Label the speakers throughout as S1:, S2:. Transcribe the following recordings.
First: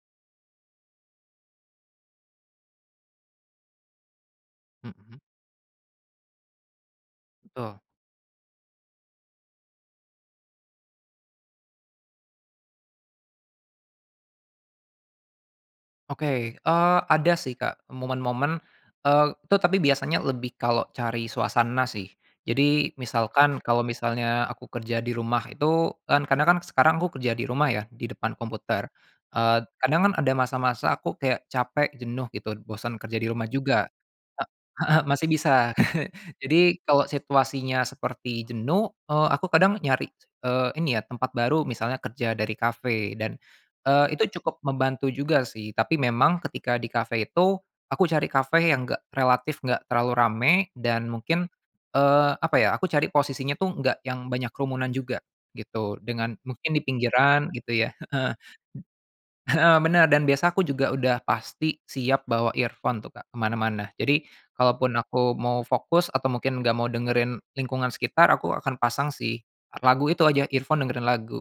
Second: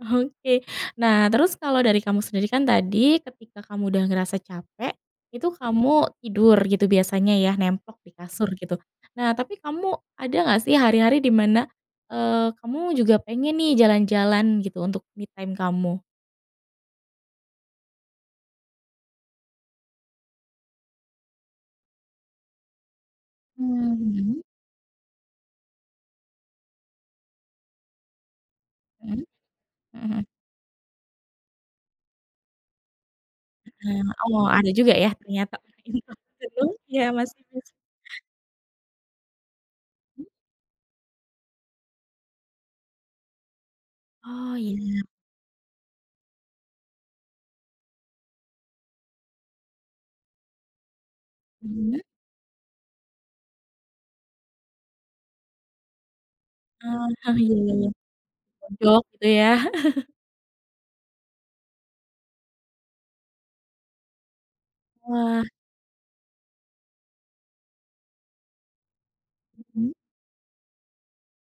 S1: Oke. Nah, terus kalau dari kamu sendiri kan tadi ketika kamu udah ngerasa capek,
S2: Mhm.
S1: itu kamu tidur gitu biasanya ya,
S2: Betul.
S1: nemplok di kasur gitu. Nah, tapi kamu ada enggak sih hari-hari di mana, eee, kamu juga pengen nih jalan-jalan gitu untuk me time kamu?
S2: Oke, eee, ada sih Kak momen-momen, eee, itu tapi biasanya lebih kalau cari suasana sih. Jadi misalkan, kalau
S1: Mhm.
S2: misalnya aku kerja di rumah itu, kan kadang kan sekarang aku kerja di rumah ya, di depan komputer.
S1: Hmm.
S2: Eee, kadang
S1: Mhm
S2: kan
S1: mhm.
S2: ada masa-masa aku kayak capek, jenuh gitu, bosen kerja di rumah juga.
S1: Heeh. Oh ada
S2: He
S1: juga
S2: heeh,
S1: ya
S2: masih
S1: ternyata
S2: bisa.
S1: [unintelligible]
S2: Jadi
S1: ya
S2: kalau
S1: masing-masing.
S2: situasinya seperti jenuh, eee, aku kadang nyari,
S1: Hmm?
S2: eee, ini ya tempat baru, misalnya kerja dari kafe dan, eee, itu
S1: Oh
S2: cukup membantu
S1: ya.
S2: juga sih, tapi memang ketika di kafe itu aku cari kafe yang enggak relatif enggak terlalu ramai, dan mungkin,
S1: Mhm.
S2: eee, apa ya, aku cari posisinya tuh enggak yang banyak kerumunan juga, gitu. Dengan mungkin di
S1: Oh, ah,
S2: pinggiran,
S1: iya iya
S2: gitu
S1: iya.
S2: ya. Heeh.
S1: Mojok gitu ya?
S2: Heeh, bener. Dan biasa aku juga pasti siap bawa earphone tuh Kak, ke mana-mana. Jadi, kalaupun aku
S1: Wah.
S2: mau fokus atau mungkin enggak mau dengerin lingkungan sekitar, aku akan pasang sih.
S1: Mhm.
S2: Lagu itu aja, earphone, dengerin lagu.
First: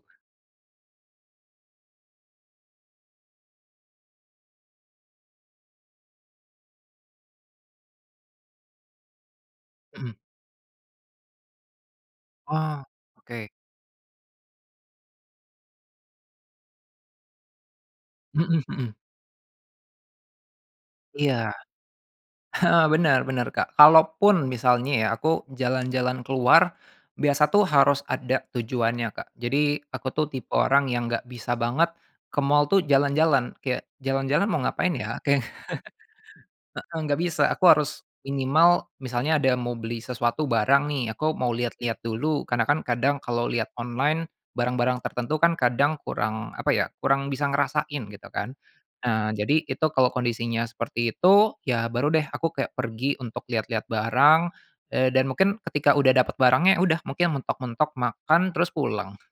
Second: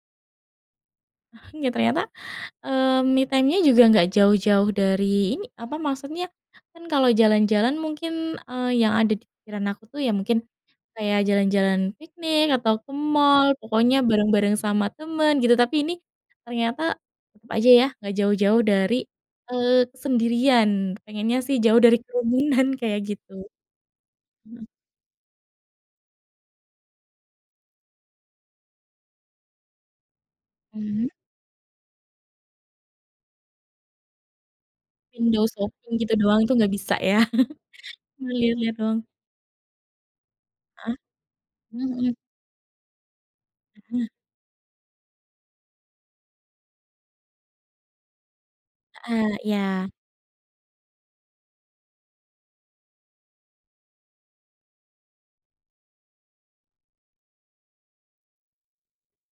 S1: Ternyata, eee, me time-nya juga enggak jauh-jauh dari ini apa maksudnya, kan kalau jalan-jalan mungkin, eee, yang ada di pikiran aku tuh ya
S2: Hmm.
S1: mungkin kayak jalan-jalan piknik, atau
S2: Oh,
S1: ke mall
S2: oke.
S1: pokoknya bareng-bareng sama temen gitu, tapi ini ternyata tetep aja ya enggak jauh-jauh
S2: Mhm mhm.
S1: dari, eee, kesendirian. Pengennya
S2: Iya.
S1: sih jauh dari kerumunan,
S2: Heeh,
S1: kayak
S2: bener
S1: gitu.
S2: bener Kak. Kalaupun
S1: Hmm.
S2: misalnya ya aku jalan-jalan keluar, biasa tuh harus ada tujuannya, Kak. Jadi aku tuh tipe orang
S1: Mhm.
S2: yang enggak bisa banget ke mall tuh jalan-jalan, kayak jalan-jalan mau ngapain ya? Kayak
S1: Window shopping gitu doang itu nggak bisa
S2: heeh, enggak
S1: ya?
S2: bisa. Aku harus
S1: Cuma liat-liat
S2: minimal
S1: doang.
S2: misalnya ada mau beli sesuatu barang
S1: Heeh.
S2: nih, aku mau
S1: Hmm
S2: lihat-lihat
S1: hmm.
S2: dulu, karena kan kadang kalau lihat
S1: Heeh.
S2: online barang-barang tertentu kan kadang kurang apa ya, kurang bisa ngerasain gitu kan.
S1: Heeh,
S2: Nah, jadi itu
S1: iya.
S2: kalau kondisinya seperti itu, ya baru deh aku kayak pergi untuk lihat-lihat barang, eee, dan mungkin ketika udah dapet barangnya, udah, mungkin mentok-mentok makan terus pulang.